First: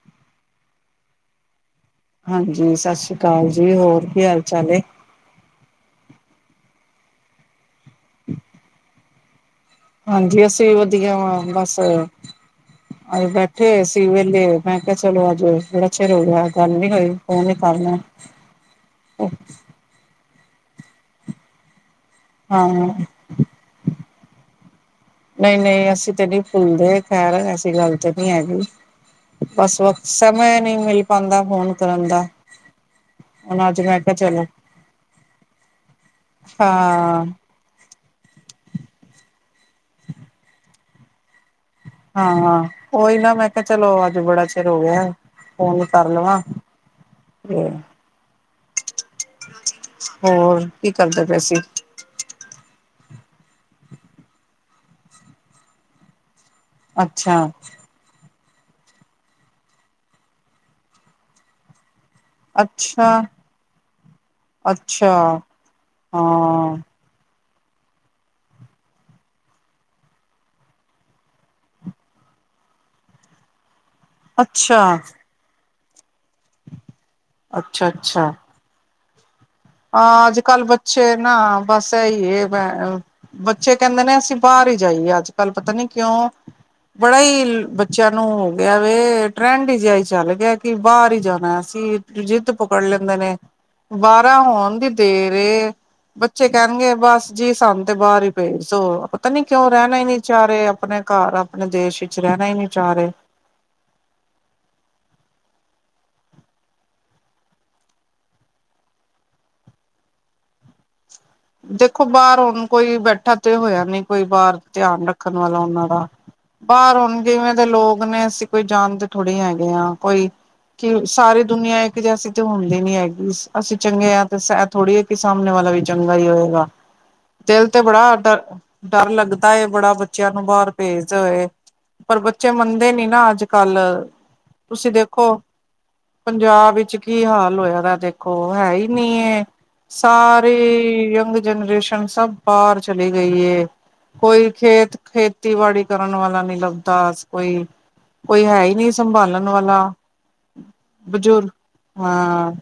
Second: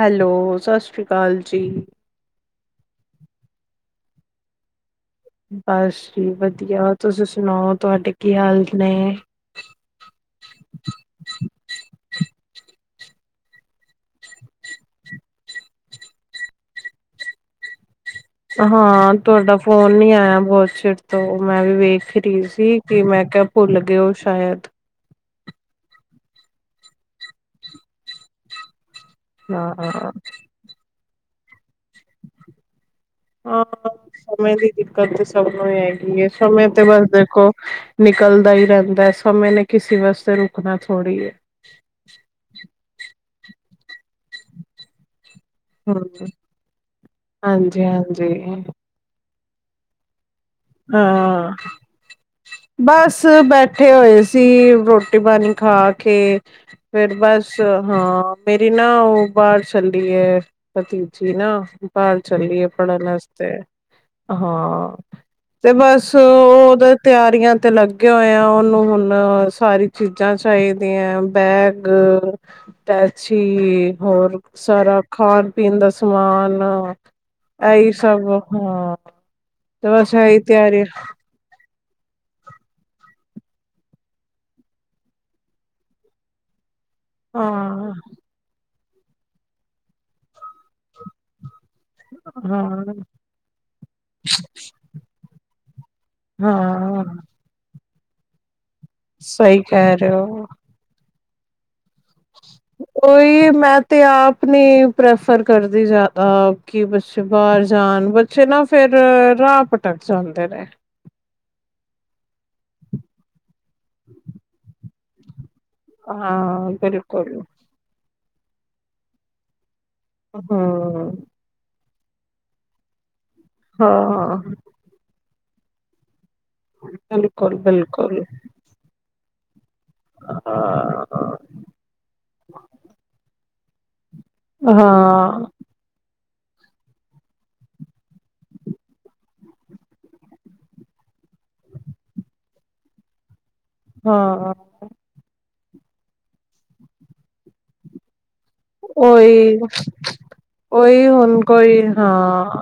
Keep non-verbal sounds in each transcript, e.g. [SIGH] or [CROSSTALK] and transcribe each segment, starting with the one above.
Hello ਸਤਿ ਸ੍ਰੀ ਅਕਾਲ ਜੀ ਹਾਂਜੀ ਸਤਿ ਸ੍ਰੀ ਅਕਾਲ ਜੀ ਹੋਰ ਕੀ ਹਾਲ ਚਾਲ ਹੈ ਬਸ ਜੀ ਵਧੀਆ ਤੁਸੀ ਸੁਣਾਓ ਤੁਹਾਡੇ ਕੀ ਹਾਲਤ ਨੇ ਹਾਂਜੀ ਅਸੀਂ ਵਧੀਆ ਵਾ ਬਸ ਅੱਜ ਬੈਠੇ ਸੀ ਵੇਲੇ ਮੈਂ ਕਿਹਾ ਚਲੋ ਅੱਜ ਬੜਾ ਚਿਰ ਹੋ ਗਿਆ ਗੱਲ ਨ ਹੋਈ ਫੋਨ ਨ ਕਰਨਾ ਹਾਂ ਤੁਹਾਡਾ ਫੋਨ ਨੀ ਆਇਆ ਬਹੁਤ ਚਿਰ ਤੋਂ ਮੈਂ ਵੀ ਵੇਖ ਵਰੀ ਸੀ ਹਾਂ ਕਿ ਮੈਂ ਕਿਹਾ ਭੁੱਲ ਗਏ ਉਹ ਸ਼ਾਇਦ ਨਹੀਂ ਨਹੀਂ ਅਸੀਂ ਤੇ ਨਹੀਂ ਫੁੱਲਦੇ ਖੈਰ ਐਸੀ ਗੱਲ ਤਾਂ ਨਹੀਂ ਹੈਗੀ ਬਸ ਹਾਂ। ਵਕਤ ਸਮੇ ਨਹੀਂ ਮਿਲ ਪਾਉਦਾ ਫੋਨ ਕਰਨ ਦਾ ਉਹ ਅੱਜ ਮੈਂ ਕਿਹਾ ਚਲੋ ਸਮੇ ਦੀ ਦਿੱਕਤ ਤੇ ਸਭ ਨੂੰ ਹੈਗੀ ਸਮੇਂ ਤੇ ਬਸ ਹਾਂ ਦੇਖੋ ਨਿਕਲਦਾ ਹੀ ਰਹਿੰਦਾ ਸਮੇਂ ਨੇ ਕਿਸੇ ਵਾਸਤੇ ਰੁਕਣਾ ਥੋੜੀ ਹੈ ਹਾਂਾਂ ਉਹੀ ਨਾ ਮੈਂ ਕਿਹਾ ਚਲੋ ਅੱਜ ਬੜਾ ਚਿਰ ਹੋ ਗਿਆ ਫੋਨ ਕਰ ਹੂੰ। ਲਵਾਂ ਹਾਂਜੀ-ਹਾਂਜੀ, ਹੋਰ ਕੀ ਕਰਦੇ ਪੇ ਸੀ ਬ ਬੈਠੇ ਹੋਏ ਸੀ ਰੋਟੀ ਪਾਣੀ ਖਾ ਕੇ ਫਿਰ ਅੱਛਾ ਬਸ ਹਾਂ ਮੇਰੀ ਨਾ ਉਹ ਬਾਹਰ ਚੱਲ ਰੀ ਹੈ ਭਤੀਜੀ ਨਾ ਘਰ ਚੱਲੀ ਪੜ੍ਹਨ ਅੱਛਾ, ਵਾਸਤੇ ਹਾਂ ਅੱਛਾ, ਤੇ ਬਸ ਉਹ ਹਾਂ, ਉਹਦਾ ਤਿਆਰ ਤਿਆਰੀ ਤੇ ਲੱਗੇ ਹੋਏ ਆ ਉਹਨੂੰ ਹੁਣ ਸਾਰੀ ਚੀਜ਼ਾਂ ਚਾਹੀਦੀਆਂ ਬੈਗ ਟੈਚੀ ਹੋਰ ਅੱਛਾ। ਸਾਰਾ ਖਾਣ ਪੀਣ ਦਾ ਸਮਾਨ ਸਮਾਨ ਇਹ ਸਭ ਹਾਂ ਤੇ ਅ ਬਸ ਇਹੀ ਅੱਜ ਕੱਲ ਤਿਆਰੀ ਬੱਚੇ ਨਾ ਬਸ ਇਹੀ ਹੈੈਂ ਬੱਚੇ ਕਹਿੰਦੇ ਨੇ ਅਸੀਂ ਬਾਹਰ ਹੀ ਜਾਈਏ ਅੱਜ ਕੱਲ ਪਤਾ ਨੀ ਕਿਉਂ ਬੜਾ ਹਾਂ ਹੀ ਬੱਚਿਆਂ ਨੂੰ ਹੋ ਗਿਆ ਵ ਟਰੈਂਡ ਹੀ ਜਿਹਾ ਹੀ ਚੱਲ ਗਿਆ ਕਿ ਬਾਹਰ ਹੀ ਜਾਣਾ ਅ ਜਿੱਦ ਪਕੜ ਹਾਂ ਲੈਂਦੇ ਨੇ ਬਾਰਾਂ ਹੋਣ ਦੀ ਦੇ ਰ ਬੱਚੇ ਕਹਿਣਗੇ ਹਾਂ ਬਸ ਜੀ ਸਾਨ ਤੇ ਬਾਹਰ ਹੀ ਪੇਜ ਸੋ ਪਤਾ ਨੀ ਸਹੀ ਕਿਉਂ ਕਹਿ ਰਹਿਣਾ ਹੀ ਰਹੇ ਨੀ ਹੋ ਚਾਹ ਰਹੇ ਆਪਣੇ ਘਰ ਆਪਣੇ ਦੇਸ਼ ਵਿੱਚ ਰਹਿਣਾ ਹੀ ਨੀ ਚਾਹ ਰਹੇ ਉਹੀ ਮੈਂ ਤੇ ਆਪ ਨੀ ਪ੍ਰੈਫਰ ਕਰਦਾ। ਜ਼ਿਆਦਾ ਕਿ ਬੱਚੇ ਬਾਹਰ ਜਾਣ ਬੱਚੇ ਨਾ ਫੇਰ ਰਾਹ ਭਟਕ ਜਾਂਦੇ ਰਹੇ, ਦੇਖੋ ਬਾਹਰ ਹੁਣ ਕੋਈ ਬੈਠਾ ਤੇ ਹੋਇਆ ਨੀ ਕੋਈ ਬਾਹਰ ਧਿਆਨ ਰੱਖਣ ਵਾਲਾ, ਉਹ ਦਾ ਹਾਂ ਬਾਹਰ ਹੁਣ ਬਿਲਕੁਲ ਜਿਵੇਂ ਦੇ ਲੋਕ ਨੇ ਅਸੀਂ ਕੋਈ ਜਾਣਦੇ ਥੋੜ੍ਹੀ ਹੈਗੇ ਆ, ਕੋਈ ਕਿ ਹਮ ਸਾਰੀ ਦੁਨੀਆਂ ਇੱਕ ਜੈਸੀੇ ਤੇ ਹੁੰਦੀ ਨੀ ਹੈਗੀ। ਅਸੀਂ ਚੰਗੇ ਹਾਂ ਤੇ ਐ ਥੋੜ੍ਹੀ ਹੈ ਕਿ ਸਾਹਮਣੇ ਵਾਲਾ ਵੀ ਚੰਗਾ ਹੋਏ। ਬਿਲਕੁਲ ਦਿਲ ਤੇ ਬੜਾ ਬਿਲਕੁਲ ਡਰ-ਡਰ ਲੱਗਦਾ ਹੈ। ਬੜਾ ਬੱਚਿਆਂ ਨੂੰ ਬਾਹਰ ਭੇਜ ਹਾਂ ਹੋਏ ਪਰ ਬੱਚੇ ਮੰਨਦੇ ਨੀ ਨਾ ਅੱਜ-ਕੱਲ, ਹਾਂ, ਪੰਜਾਬ ਵਿੱਚ ਕੀ ਹਾਲ ਹੋਇਆ ਦੇਖੋ ਹੈ ਹੀ ਨਹੀਂ ਸਾਰੇ, ਯੰਗ ਜਨਰੇਸ਼ਨ ਸਭ ਬਾਹਰ ਚਲੀ ਗਈ ਹੈ ਕੋਈ ਹਾਂ ਖੇਤ-ਖੇਤ, ਖੇਤੀਬਾੜੀ ਕਰਨ ਵਾਲਾ ਨੀ ਲੱਗਦਾ ਕੋਈ, ਕੋਈ ਹੈ ਹੀ ਨਹੀਂ ਸੰਭਾਲਣ ਉਹੀ ਵਾਲਾ ਉਹੀ ਹੁਣ ਬਜ਼ੁਰਗ ਕੋਈ ਹਾਂ,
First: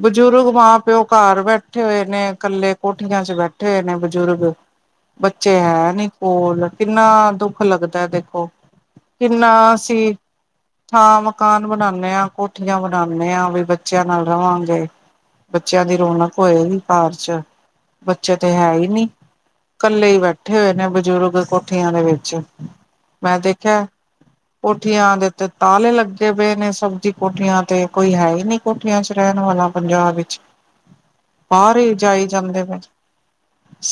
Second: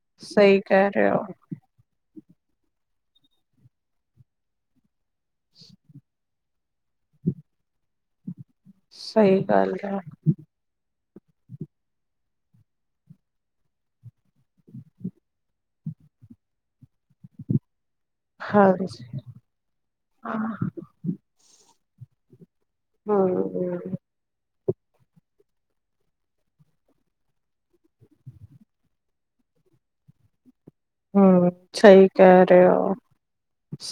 ਬਜ਼ੁਰਗ ਸਹੀ ਮਾਂ ਕਹਿ ਪਿਓ ਰਹੇ ਹੋ ਘਰ ਬੈਠੇ ਹੋਏ ਨੇ ਇਕੱਲੇ ਕੋਠੀਆਂ ਚ ਬੈਠੇ ਹੋਏ ਨੇ ਬਜ਼ੁਰਗ ਬੱਚੇ ਹੈ ਨੀ ਕੋਲ ਕਿੰਨਾ ਦੁੱਖ ਲੱਗਦਾ ਦੇਖੋ ਸਹੀ ਕਿੰਨਾ ਗੱਲ ਹੈ ਸੀ ਥਾਂ ਮਕਾਨ ਬਣਾਉਦੇ ਆਾਂ ਕੋਠੀਆਂ ਬਣਾਦੇ ਆ ਵੀ ਬੱਚਿਆਂ ਨਾਲ ਰਵਾਂਗੇ ਬੱਚਿਆਂ ਦੀ ਰੌਨਕ ਹੋਏਗੀ ਕਾਰ ਚ ਬੱਚੇ ਤੇ ਹੈ ਹੀ ਹਾਂਜੀ ਨਹੀਂ ਕੱਲੇ ਹੀ ਬੈਠੇ ਹਮ ਹੋਏ ਨੇ ਬਜ਼ੁਰਗ ਕੋਠੀਆਂ ਦੇ ਵਿੱਚ ਮੈਂ ਦੇਖਿਆ ਹਾਂਮ ਕੋਠੀਆਂ ਦੇ ਤੇ ਤਾਲੇ ਲੱਗੇ ਪਏ ਨੇ ਸਬਜ਼ ਕੋਠੀਆਂ ਤੇ ਕੋਈ ਹੈ ਹੀ ਨਹੀਂ ਕੋਠੀਆਂ ਚ ਰਹਿਣ ਵਾਲੇ ਪੰਜਾਬ ਵਿੱਚ ਹੂੰ, ਬਾਹਰ ਹੀ ਸਹੀ ਜਾਈ ਕਹਿ ਜਾਂਦੇ ਰਹੇ ਪਏ ਹੋ।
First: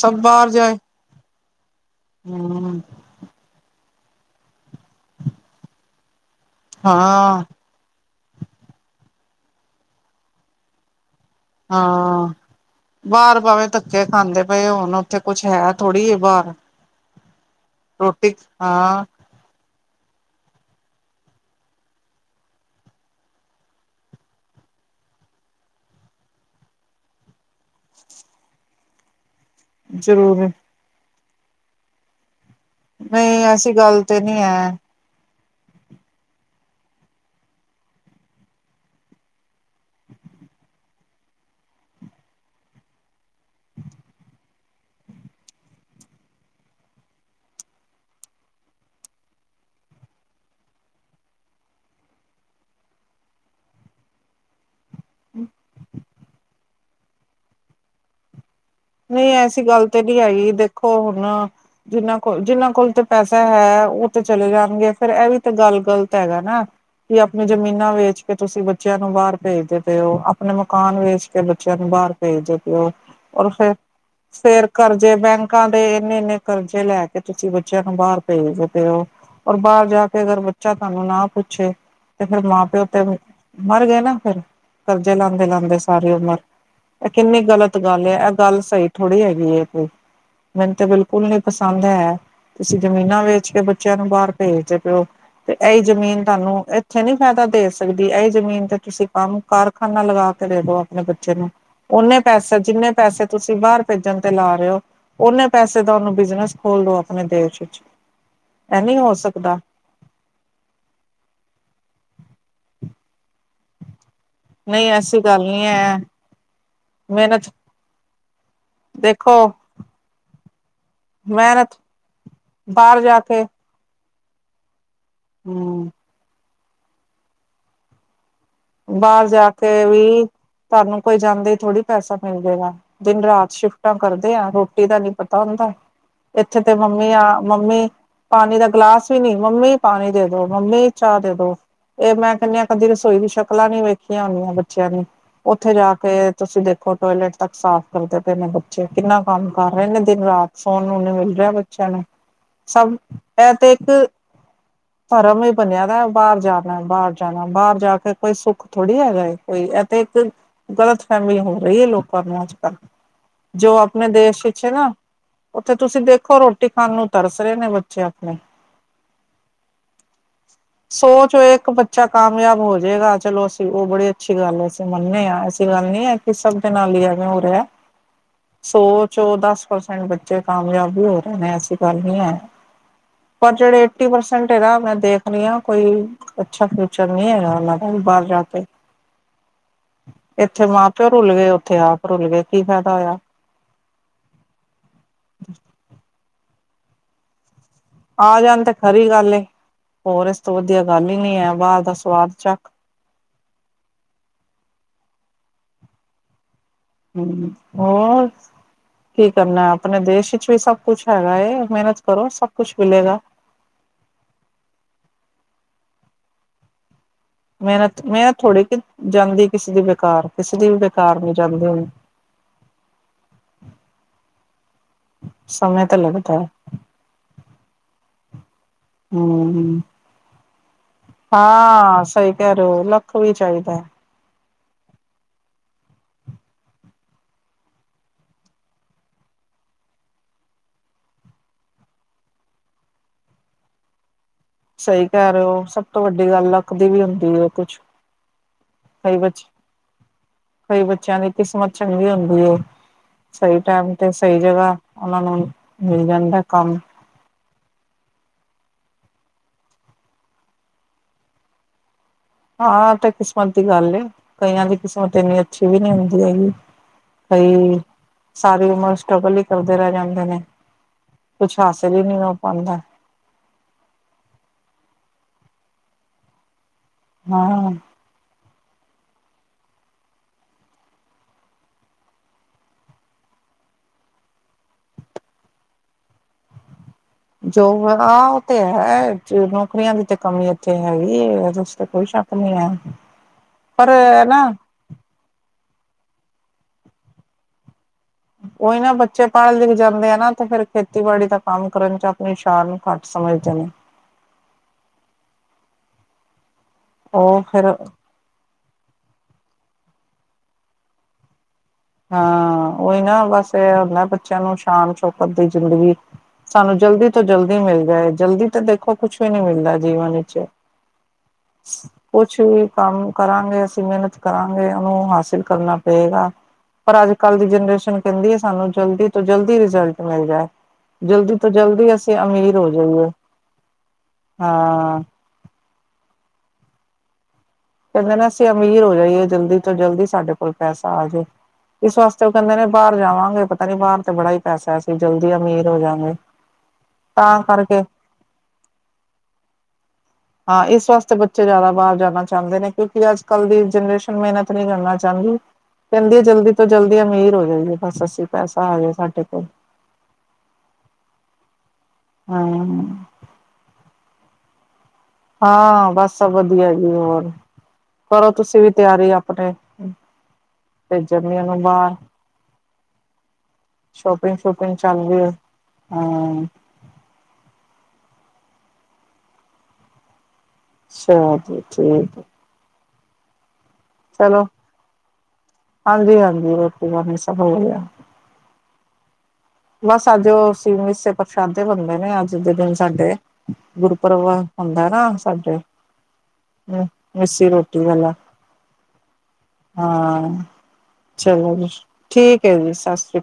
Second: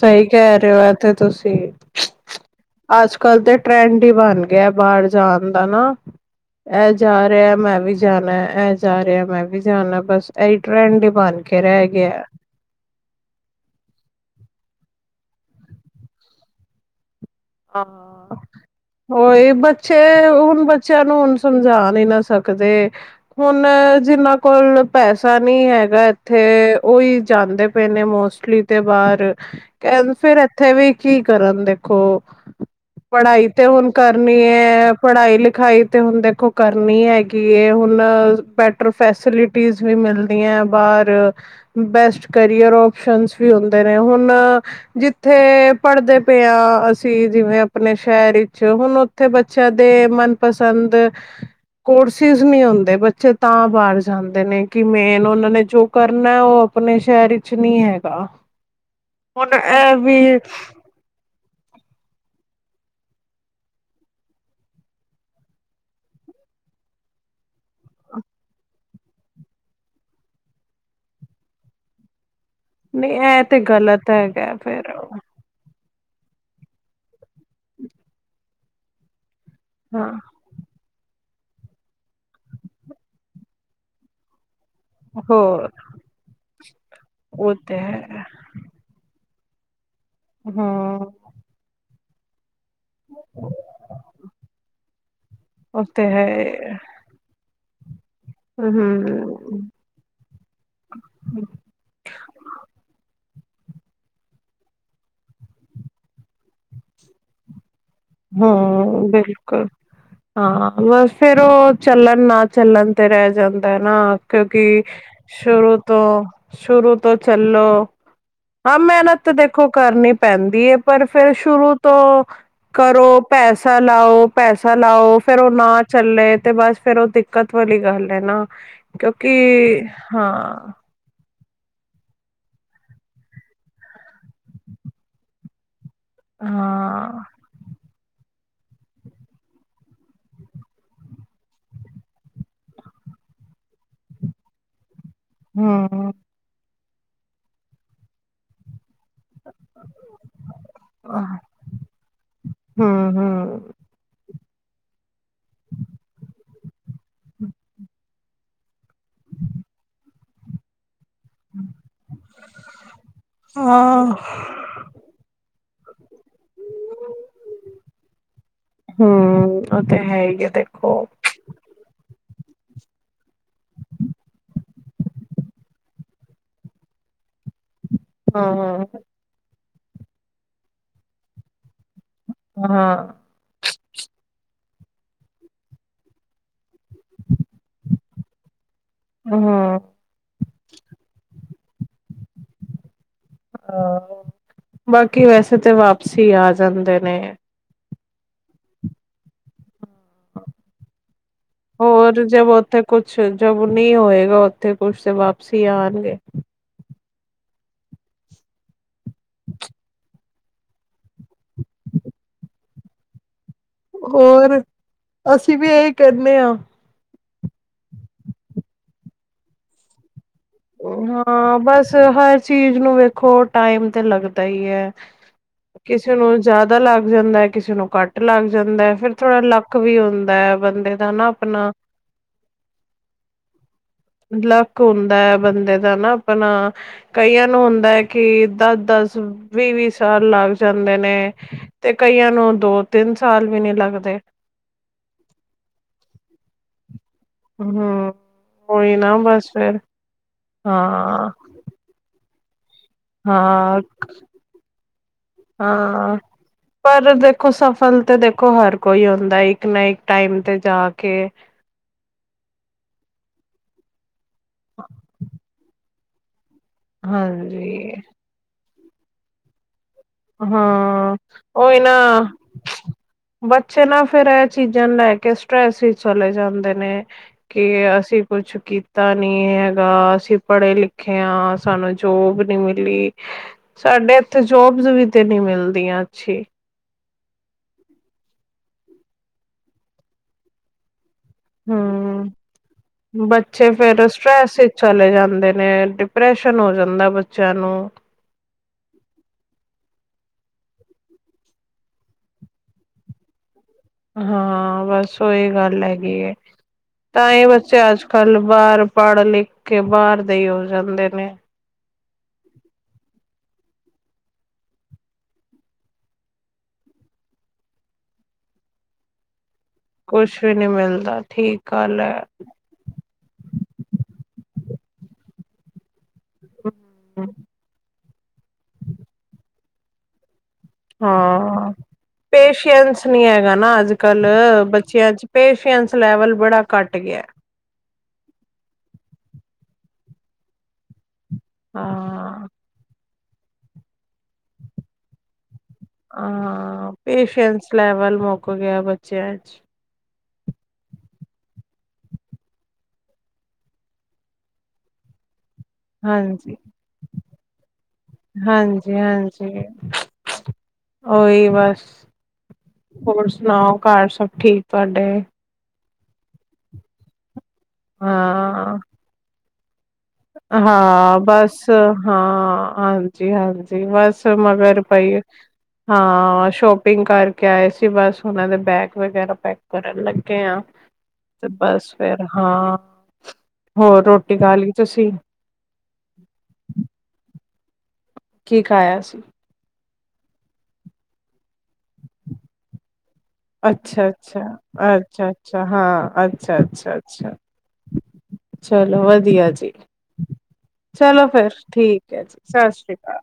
ਸਭ ਬਾਹਰ ਕਹਿ ਰਹੇ ਜਾਏ ਹੋ ਤੇ ਤੁਸੀਂ, ਹਮ ਅੱਜ-ਕੱਲ ਦੇ, ਟਰੈਂਡ ਬਣ ਗਿਆ ਬਾਹਰ ਜਾਣ ਦਾ ਨਾ, ਇਹ ਜਾ ਹਾਂ ਰਿਹਾ ਮੈਂ ਵੀ ਜਾਣਾ, ਇਹ ਜਾ ਰਿਹਾ ਮੈਂ ਵੀ ਜਾਣਾ, ਬਸ ਇਹੀ ਟ੍ਰੈਂਡ ਬਣ ਗਿਆ। ਕੇ ਰਹਿ ਹਾਂ, ਬਾਹਰ ਭਾਵੇ ਧੱਕੇ ਖਾਂਦੇ ਪਏ ਹੋਣ ਉੱਥੇ ਕੁਛ ਹੈ ਥੋੜੀ ਏ ਬਾਹਰ। ਰੋਟੀ ਹਾਂ ਹਾਂ ਉਹੀ ਬਸ ਤੇ ਹੁਣ ਬੱਚਿਆਂ ਨੂੰ ਹੁਣ ਸਮਝਾ ਹੀ ਨਾ ਸਕਦੇ, ਹੁਣ ਜਿੰਨਾ ਕੋਲ ਪੈਸਾ ਨਹੀਂ ਹੈਗਾ ਇੱਥੇ, ਉਹੀ ਜਾਂਦੇ ਪਏ ਨੇ ਮੋਸਟਲੀ ਤੇ ਬਾਹਰ ਕਹ ਫੇਰ ਜ਼ਰੂਰ ਇੱਥੇ ਵੀ ਕੀ ਕਰਨ ਦੇਖੋ ਨਹੀਂ ਪੜ੍ਹਾਈ ਤੇ ਐਸੀ ਹੁਣ ਗੱਲ ਤੇ ਕਰਨੀ ਨਹੀਂ ਹੈ ਏ, ਪੜ੍ਹਾਈ ਲਿਖ, ਦਿਖਾਈ ਤੇ ਹੁਣ ਦੇਖੋ ਕਰਨੀ ਹੈਗੀ ਏ, ਹੁਣ ਬੈਟਰ ਫੈਸੀਲਿਟੀਜ ਵੀ ਮਿਲਦੀਆਂ। ਬਾਹਰ ਬੈਸਟ ਕੈਰੀਅਰ ਆਪਸ਼ਨ ਵੀ ਹੁੰਦੇ ਨੇ, ਹੁਣ ਜਿੱਥੇ ਪੜਦੇ ਪਏ ਆ ਸੀ, ਜਿਵੇਂ ਆਪਣੇ ਸ਼ਹਿਰ ਵਿੱਚ ਹੁਣ ਉੱਥੇ ਬੱਚਿਆਂ ਦੇ ਮਨਪਸੰਦ ਕੋਰਸਿਸ ਨਹੀਂ ਹੁੰਦੇ, ਬੱਚੇ ਤਾਂ ਬਾਹਰ ਜਾਂਦੇ ਨੇ। ਕਿ ਮੇਨ ਉਹਨਾਂ ਨੇ ਜੋ ਕਰਨਾ, ਉਹ ਆਪਣੇ ਸ਼ਹਿਰ ਵਿੱਚ ਨਹੀਂ ਹੈਗਾ। ਨਹੀਂ ਹੁਣ ਐਸੀ ਗੱਲ ਇਹ ਤੇ ਨਹੀਂ ਵੀ ਹੈਗੀ ਦੇਖੋ ਹੁਣ ਜਿੰਨਾਂ ਕੋਲ ਜਿਹਨਾਂ ਕੋਲ ਤੇ ਪੈਸਾ ਹੈ ਉਹ ਤੇ ਚਲੇ ਜਾਣਗੇ, ਫੇਰ ਇਹ ਵੀ ਤਾਂ ਗੱਲ ਗ਼ਲਤ ਹੈਗਾ ਨਾ। ਕਿ ਆਪਣੀ ਜ਼ਮੀਨਾਂ ਵੇਚ ਕੇ ਤੁਸੀਂ ਬੱਚਿਆਂ ਨੂੰ ਬਾਹਰ ਭੇਜਦੇ ਪਏ ਔ, ਆਪਣੇ ਮਕਾਨ ਵੇਚ ਕੇ ਬੱਚਿਆਂ ਨੂੰ ਬਾਹਰ ਭੇਜਦੇ ਪਏ ਹੋ ਨਹੀਂ ਇਹ ਔਰ ਤੇ ਗੱਲ ਫਿਰ ਕਰਜ਼ੇ ਬੈਂਕਾਂ ਤੇ ਇੰਨੇ-ਇੰਨੇ ਕਰਜ਼ੇ ਲੈ ਕੇ ਤੁਸੀਂ ਬੱਚਿਆਂ ਨੂੰ ਬਾਹਰ ਭੇਜਦੇ ਔ। ਔਰ ਬਾਹਰ ਜਾ ਹਾਂ ਕੇ ਅਗਰ ਬੱਚਾ ਸਾਨੂੰ ਨਾ ਪੁੱਛੇ ਤੇ ਫੇਰ ਮਾਂ ਪਿਓ ਤੇ ਮਰ ਗਏ ਨਾ ਫਿਰ। ਕਰਜ਼ੇ ਹੋਰ ਲਾਦੇ-ਲਾਦੇ ਸਾਰੀ ਉਮਰ, ਇਹ ਕਿੰਨੀ ਉਹ ਗ਼ਲਤ ਤੇ ਗੱਲ ਐ ਹੈ। ਭਈ ਥੋੜ੍ਹੀ ਹੈਗੀ ਏ ਫ਼ਿਰ ਤੇ ਮੈਨੂੰ ਤੇ ਹਾਂ। ਬਿਲਕੁਲ ਨੀ ਪਸੰਦ ਹੈ। ਤੁਸੀਂ ਜ਼ਮੀਨਾਂ ਵੇਚ ਕੇ ਬੱਚਿਆਂ ਨੂੰ ਬਾਹਰ ਭੇਜਦੇ ਪਏ ਔ। ਤੇ ਇਹੀ ਉਹ ਤੇ ਜ਼ਮੀਨ ਤੁਹਾਨੂੰ ਹੈ। ਇੱਥੇ ਨੀ ਫਾਇਦਾ ਦੇ ਸਕ ਇਹ ਜ਼ਮੀਨ ਤੇ ਤੁਸੀਂ ਕੰਮ ਹੂੰ। ਕਾਰਖਾਨਾ ਲਗਾ ਕੇ ਦੇ ਦੋ ਆਪਣੇ ਬੱਚੇ ਨੂੰ। ਓਨੇ ਪੈਸੇ ਜਿੰਨੇ ਪੈਸੇ ਤੁਸੀਂ ਬਾਹਰ ਭੇਜਣ ਤੇ ਲਾ ਰਹੇ ਹੋ, ਓਨੇ ਪੈਸੇ ਦਾ ਉਹਨੂੰ ਬਿਜਨਸ ਖੋਲ ਦੋ, ਆਪਣੇ ਦੇਸ਼ ਵਿੱਚ। ਇਹ ਨਹੀਂ ਹੂੰ, ਹੋ ਸਕਦਾ ਬਿਲਕੁਲ ਹਾਂ ਬਸ ਫੇਰ ਉਹ ਚੱਲਣ ਨਾ ਚੱਲਣ ਤੇ ਰਹਿ ਜਾਂਦਾ ਨਾ। ਕਿਉਂਕਿ ਨਹੀਂ ਐਸੀ ਗੱਲ ਨਹੀਂ ਸ਼ੁਰੂ ਹੈ ਤੋਂ ਸ਼ੁਰੂ ਤੋਂ ਮਿਹਨਤ ਚੱਲੋ ਹਾਂ, ਮਿਹਨਤ ਤੇ ਦੇਖੋ ਕਰਨੀ ਪੈਂਦੀ ਪਰ ਫੇਰ ਸ਼ੁਰੂ ਮਿਹਨਤ ਤੋਂ ਬਾਹਰ ਕਰੋ ਜਾ ਕੇ ਪੈਸਾ ਲਾਉ ਪੈਸਾ ਲਾਉ ਫੇਰ ਉਹ ਨਾ ਹਮ ਚੱਲੇ ਤੇ ਬਸ ਫੇਰ ਉਹ ਦਿੱਕਤ ਵਾਲੀ ਗੱਲ ਹੈ ਨਾ। ਬਾਹਰ ਕਿਉਂਕਿ ਜਾ ਕੇ ਵੀ ਹਾਂ ਤੁਹਾਨੂੰ ਕੋਈ ਜਾਂਦੇ ਥੋੜ੍ਹੀ ਪੈਸਾ ਮਿਲ ਜਾਏਗਾ, ਦਿਨ ਰਾਤ ਸ਼ਿਫਟਾਂ ਕਰਦੇ ਆ ਰੋਟੀ ਦਾ ਨੀ ਪਤਾ ਹੁੰਦਾ। ਇੱਥੇ ਤੇ ਮੰਮੀ ਆ ਹਾਂ। ਮੰਮੀ, ਪਾਣੀ ਦਾ ਗਲਾਸ ਵੀ ਨਹੀਂ, ਮੰਮੀ ਪਾਣੀ ਦੇ ਦੋ ਮੰਮੀ ਚਾਹ ਦੇ ਦੋ। ਇਹ ਮੈਂ ਕਹਿੰਦੀ ਆ ਕਦੀ ਰਸੋਈ ਦੀ ਸ਼ਕਲਾਂ ਨੀ ਵੇਖੀਆਂ ਹੁੰਦੀਆਂ ਬੱਚਿਆਂ ਨੇ, ਉੱਥੇ ਜਾ ਹੂੰ, ਕੇ ਤੁਸੀਂ ਦੇਖੋ। ਟੋਇਲੇਟ ਤੱਕ ਸਾਫ਼ ਕਰਦੇ ਪਏ ਨੇ ਬੱਚੇ। ਕਿੰਨਾ ਕੰਮ ਕਰ ਰਹੇ ਨੇ, ਦਿਨ ਰਾਤ ਸੋਣ ਨੂੰ ਨੀ ਮਿਲ ਰਿਹਾ ਬੱਚਿਆਂ ਨੂੰ। ਸਭ ਹੂੰ, ਮੈ ਹੂੰ। ਤੇ ਇਕ ਧਰਮ ਹੀ ਬਣਿਆ ਦਾ, ਬਾਹਰ ਜਾਣਾ ਬਾਹਰ ਜਾਣਾ ਬਾਹਰ ਜਾ ਕੇ ਕੋਈ ਸੁੱਖ ਥੋੜ੍ਹੀ ਹੈਗਾ ਏ ਕੋਈ, ਇਹ ਤੇ ਇੱਕ ਗਲਤ ਗਲਤ ਫਹਿਮੀ ਹੋ ਰਹੀ ਹੋ ਰਹੀ ਏ ਲੋਕਾਂ ਨੂੰ ਅੱਜ ਕੱਲ, ਜੋ ਹਾਂ। ਆਪਣੇ ਦੇਸ਼ ਵਿੱਚ ਨਾ ਉੱਥੇ ਤੁਸੀਂ ਦੇਖੋ ਰੋਟੀ ਖਾਣ ਨੂੰ ਤਰਸ ਰਹੇ ਨੇ ਬੱਚੇ ਆਪਣੇ। ਹੂੰ, ਉਹ ਤੇ ਹੈ ਹੀ ਆ ਦੇਖੋ। ਸੋਚ ਹੋਏ ਇੱਕ ਬੱਚਾ ਕਾਮਯਾਬ ਹੋਜਏਗਾ। ਚਲੋ ਅਸੀਂ ਉਹ ਬੜੀ ਅੱਛੀ ਗੱਲ ਹੈ। ਅਸੀਂ ਮੰਨੇ ਹਾਂ ਅਸੀਂ ਗੱਲ ਨੀ ਹੈ ਕਿ ਸਭ ਦੇ ਨਾਲ ਹੀ ਐਵੇਂ ਹੋ ਰਿਹਾ। ਹਾਂ। ਸੌਚ ਓ ਦਸ ਪਰਸੈਂਟ ਬੱਚੇ ਕਾਮਯਾਬ ਵੀ ਹੋ ਰਹੇ ਨੇ ਐਸੀ ਗੱਲ ਨੀ ਹੈ। ਹਾਂ, ਪਰ ਜਿਹੜੇ ਏਟੀ ਪਰਸੈਂਟ ਇਹਦਾ ਮੈਂ ਦੇਖ ਨੀ ਆ ਕੋਈ ਅੱਛਾ ਫਿਊਚਰ ਨਹੀਂ ਹੈਗਾ ਓਨਾ ਦਾ ਵੀ ਬਾਹਰ ਜਾਕੇ ਹੂੰ, ਹਾਂ। ਇੱਥੇ ਮਾਂ ਪਿਓ ਰੁਲ ਗਏ ਉੱਥੇ ਆਪ ਰੁਲ ਗਏ ਕੀ ਫਾਇਦਾ ਹੋਇਆ ਹ ਬਾਕੀ ਵੈਸੇ ਤਾਂ ਵਾਪਸੀ ਆ ਜਾਂਦੇ ਨੇ ਆ ਜਾਣ ਤੇ ਖਰੀ ਗੱਲ ਏ ਹੋਰ ਇਸ ਤੋਂ ਵਧੀਆ ਗੱਲ ਹੀ ਨੀ ਹੈ ਬਾਹਰ ਦਾ ਹੋਰ ਸਵਾਦ ਜਬ ਚੱਕ ਉੱਥੇ ਕੁਛ ਜਬ ਨਹੀਂ ਹੋਏਗਾ ਉੱਥੇ ਕੁਛ ਤੇ ਵਾਪ ਸੀ ਆਉਣਗੇ ਹਮ ਹੋਰ ਕੀ ਕਰਨਾ ਆਪਣੇ ਦੇਸ਼ ਵੀ ਸਭ ਕੁਛ ਹੈਗਾ ਏ ਮਿਹਨਤ ਕਰੋ ਸਭ ਕੁਛ ਮਿਲੇਗਾ। ਹੋਰ ਅਸੀਂ ਵੀ ਇਹੀ ਕਹਿਨੇ ਆ। ਮਿਹਨਤ-ਮਿਹਨਤ ਥੋੜ੍ਹੀ ਕਿ ਜਾਂਦੀ ਕਿਸੇ ਦੀ ਬੇਕਾਰ। ਕਿਸੇ ਦੀ ਵੀ ਬੇਕਾਰ ਨੀ ਹਾਂ ਜਾਂਦੀ ਹੁਣ ਬਸ ਹਰ ਚੀਜ਼ ਨੂੰ ਵੇਖੋ ਟਾਈਮ ਤੇ ਲੱਗਦਾ ਹੀ ਹੈ। ਸਮੇਂ ਤਾਂ ਕਿਸੇ ਨੂੰ ਲੱਗਦਾ ਹੈ ਜਿਆਦਾ ਲੱਗ ਜਾਂਦਾ ਹੈ ਕਿਸੇ ਨੂੰ ਘੱਟ। ਲੱਗ ਜਾਂਦਾ ਹੈ ਫੇਿਰ ਥੋੜਾ ਲੱਕ ਹਮ ਵੀ ਹੁੰਦਾ ਹੈ। ਬੰਦੇ ਦਾ ਨਾ ਆਪਣਾ ਹਾਂ। ਸਹੀ ਕਹਿ ਰਹੇ ਹੋ ਲੱਕ ਵੀ ਚਾਹੀਦਾ ਹੈ ਲੱਕ ਹੁੰਦਾ ਹੈ। ਬੰਦੇ ਦਾ ਨਾ ਆਪਣਾ ਕਈਆਂ ਨੂੰ ਹੁੰਦਾ ਹੈ ਕਿ ਦਸ-ਦਸ ਵੀਹ-ਵੀਹ ਸਾਲ ਲ ਲੱਗ ਜਾਂਦੇ ਨੇ ਤੇ ਕਈਆਂ ਨੂੰ ਦੋ-ਤਿੰਨ ਸਾਲ ਵੀ ਨੀ ਲੱਗਦੇ। ਸਹੀ ਕਹਿ ਰਹੇ ਹੋ ਸਭ ਤੋਂ ਵੱਡੀ ਗੱਲ ਲੱਕਦੀ ਵੀ ਹ ਹੂੰ। ਕੋਈ ਨਾ ਬੱਚੇ ਬਸ ਫੇਿਰ। ਕਈ ਬੱਚਿਆਂ ਦੀ ਕਿਸਮਤ ਚੰਗੀ ਹੁੰਦੀ ਏ। ਸਹੀ ਹਾਂ ਟਾਈਮ ਤੇ ਸਹੀ ਜਗ੍ਹਾ ਉਹਨਾਂ ਨੂੰ ਮਿਲ ਹਾਂ ਜਾਂਦਾ ਕੰਮ। ਕੂਲ ਤੇ ਦੇਖੋ ਹਰ ਕੋਈ ਹੁੰਂਦਾ ਇੱਕ ਨਾ ਇੱਕ ਟਾਈਮ ਤੇ ਜਾ ਕੇ ਹਾਂ ਤੇ ਕਿਸਮਤ ਦੀ ਗੱਲ ਏ। ਕਈਆਂ ਦੀ ਕਿਸਮਤ ਤੇ ਇੰਨੀ ਅੱਛੀ ਵੀ ਨਹੀਂ ਹੁੰਦੀ ਹੈਗੀ। ਕਈ ਹਾਂਜੀ ਸਾਰੀ ਉਮਰ ਸਟਰਗਲ ਹੀ ਕਰ ਹਾਂ। ਓਹੀ ਨਾ ਹਾਸਿਲ ਹੀ ਨਹੀਂ ਹੋ ਪਾਉਂਦਾ ਬੱਚੇ ਨਾ ਫੇਰ ਇਹ ਚੀਜ਼ਾਂ ਨੂੰ ਲੈ ਕੇ ਟ੍ਰੇਸ ਵਿੱਚ ਚਲੇ ਜਾਂਦੇ ਨੇ ਕਿ ਹਾਂ ਅਸੀਂ ਕੁਛ ਕੀਤਾ ਨੀ ਹੈਗਾ, ਅਸੀਂ ਪੜ੍ਹੇ-ਲਿਖੇ ਹਾਂ, ਸਾਨੂੰ ਜੋਬ ਨੀ ਮਿਲੀ। ਸਾਡੇ ਇੱਥੇ ਜੋਬਸ ਵੀ ਤੇ ਨਹੀਂ ਮਿਲਦੀਆਂ ਅੱਛੀ। ਜੋਬ ਹੈ ਉਹ ਤੇ ਹੈ ਨੌਕਰੀਆਂ ਦੀ ਤੇ ਕਮੀ ਇੱਥੇ ਹੈਹੀ। ਇਹਸਤੇ ਕੋਈ ਹਮ ਸ਼ੱਕ ਨਹੀਂ ਹੈ ਪਰ ਇਹਨਾ ਹੂੰਦੇ ਨੇ ਡਿਪ੍ਰੈਸ਼ਨ ਹੋ ਜਾਂਦਾ ਬੱਚਿਆਂ ਨੂੰ। ਉਹੀ ਨਾ ਬੱਚੇ ਪੜ੍ਹ-ਲਿਖ ਜਾਂਦੇ ਆ ਨਾ ਤੇ ਫੇਿਰ ਖੇਤੀਬਾੜੀ ਦਾ ਕੰਮ ਕਰਨ ਚ ਆਪਣੀ ਛਾਨ ਨੂੰ ਘੱਟ [INAUDIBLE] ਹਾਂ। ਬਸ ਉਹੀ ਗੱਲ ਹੈਗੀ ਏ ਤਾਂ ਉਹ ਇਹ ਫਿਰ ਬੱਚੇ ਅੱਜ-ਕੱਲ ਬਾਹਰ ਪੜ੍ਹ-ਲਿਖ ਕੇ ਬਾਹਰ ਦੇ ਈ ਹੋ ਜਾਂਦੇ ਨੇ। ਹਾਂ। ਉਹੀ ਨਾ ਬਸ ਇਹੁੰਦਾ ਬੱਚਿਆਂ ਨੂੰ ਸ਼ਾਨ-ਛੋਪਤ ਦੀ ਜ਼ਿੰਦਗੀ ਸਾਨੂੰ ਜਲਦੀ-ਤੋਂ-ਜਲਦੀ ਮਿਲ ਜਾਏ ਜਲਦੀ ਤਾਂ ਦੇਖੋ ਕੁੱਛ ਵੀ ਨੀ ਮਿਲਦਾ ਜੀਵਨ ਕੁਛ ਵਿੱਚ। ਵੀ ਨੀ ਮਿਲਦਾ ਠੀਕ ਗੱਲ ਹੈ ਕੁਛ ਵੀ ਕੰਮ ਕਰਾਂਗੇ ਅਸੀਂ ਮਿਹਨਤ ਕਰਾਂਗੇ ਉਹਨੂੰ ਹਾਸਿਲ ਕਰਨਾ ਪਏਗਾ ਪਰ ਅੱਜ-ਕੱਲ੍ਹ ਦੀ ਜਨਰੇਸ਼ਨ ਕਹਿੰਦੀ ਹੈ ਸਾਨੂੰ ਜਲਦੀ-ਤੋਂ-ਜਲਦੀ ਰਿਜ਼ਲਟ ਮਿਲ ਜਾਏ। ਜਲਦੀ-ਤੋਂ-ਜਲਦੀ ਅਸੀਂ ਅਮੀਰ ਹੋ ਪੇਸ਼ਂਸ ਜਾਈਏ ਨੀ ਹੈਗਾ ਨਾ ਅੱਜ-ਕੱਲ ਹਾਂ ਬੱਚਿਆਂ ਚ ਪੇਸ਼ੰਸ ਲੈਵਲ ਬੜਾ ਘੱਟ ਗਿਆ। ਕਹਿੰਦੇ ਨਾ ਅਸੀਂ ਅਮੀਰ ਹੋ ਜਾਈਏ ਜਲਦੀ-ਤੋਂ-ਜਲਦੀ ਸਾਡੇ ਕੋਲ ਪੈਸਾ ਆ ਜਾਏ। ਇਸ ਵਾਸਤੇ ਉਹ ਹਾਂ ਕਹਿੰਦੇ ਨੇ ਬਾਹਰ ਜਾਵਾਂਗੇ ਪਤਾ ਨੀ ਬਾਹਰ ਤੇ ਬੜਾ ਹੀ ਪੈਸਾ ਹੈ ਅਸੀ ਜਲਦੀ ਅਮੀਰ ਹੋ ਜਾਂਗੇ ਹਾਂ, ਤਾਂ ਪੇਸ਼ੈਂਸ ਕਰਕੇ ਲੈਵਲ ਮੌਕ ਗਿਆ ਬੱਚਿਆ ਚ। ਹਾਂ, ਇਸ ਵਾਸਤੇ ਬੱਚੇ ਜ਼ਿਆਦਾ ਬਾਹਰ ਜਾਣਾ ਚਾਹੁੰਦੇ ਨੇ ਕਿਉਂਕਿ ਅੱਜ-ਕੱਲ੍ਹ ਦੀ ਜਨਰੇਸ਼ਨ ਮਿਹਨਤ ਨਹੀਂ ਕਰਨਾ ਚਾਹੁੰਦੀ। ਕਹਿੰਦੀ ਆ, ਜਲਦੀ ਹਾਂਜੀ ਤੋਂ ਜਲਦੀ ਅਮੀਰ ਹੋ ਜਾਈਏ ਬਸ ਅਸੀ ਪੈਸਾ ਆ ਜਾਏ ਹਾਂਜੀ ਸਾਡੇ ਕੋਲ। ਹ [INAUDIBLE] ਹਾਂਜੀ ਉਹੀ ਬਸ, ਹੋਰ ਸੁਣਾਓ ਘਰ ਸਭ ਠੀਕ। ਤੁਹਾਡੇ ਹਾਂ, ਬਸ ਸਭ ਵਧੀਆ ਜੀ ਹੋਰ ਕਰੋ ਤੁਸੀਂ ਵੀ ਹਾਂ ਤਿਆਰੀ ਆਪਣੇ ਹਾਂ, ਭੇਜਣ ਦੀ ਬਸ ਉਹਨੂੰ ਬਾਹਰ ਹਾਂ, ਹਾਂਜੀ-ਹਾਂਜੀ, ਬਸ ਸ਼ੋਪਿੰਗ ਸ਼ੂਪਿੰਗ ਮਗਰ ਚੱਲ ਪਈ ਰਹੀ ਹੈ ਹਾਂ, ਸ਼ੋਪਿੰਗ ਕਰਕੇ ਆਏ ਸੀ ਬਸ। ਉਹਨਾਂ ਦੇ ਬੈਗ ਵਗੈਰਾ ਪੈਕ ਕਰਨ ਲੱਗੇ ਆ, ਚਲੋ ਤੇ ਠੀਕ ਬਸ ਹੈ, ਫਿਰ ਹਾਂ ਹੋਰ ਰੋਟੀ ਚਲੋ ਖਾ ਲਈ। ਤੁਸੀਂ ਹਾਂਜੀ- ਹਾਂਜੀ ਰੋਟੀ ਖਾ ਲਈ ਸਭ ਹੋ ਗਿਆ । ਕੀ ਖਾਇਆ ਸੀ? ਬਸ ਅੱਜ ਉਹ ਅਸੀ ਮਿਸੇ ਪ੍ਰਸ਼ਾਦੇ ਬਣਦੇ ਨੇ, ਅੱਜ ਦੇ ਦਿਨ ਸਾਡੇ। ਅੱਛਾ- ਗੁਰਪੁਰਬ ਅੱਛਾ- ਹੁੰਦਾ ਨਾ ਅੱਛਾ ਸਾਡੇ -ਅੱਛਾ ਹਾਂ, ਅੱਛਾ- ਅੱਛਾ- ਅੱਛਾ। ਮਿੱਸੀ ਰੋਟੀ ਵਾਲਾ ਚਲੋ ਵਧੀਆ ਜੀ। ਹਾਂ ਚਲੋ ਫੇਰ ਠੀਕ ਹੈ, ਜੀ ਸਤਿ ਸ਼੍ਰੀ ਅਕਾਲ।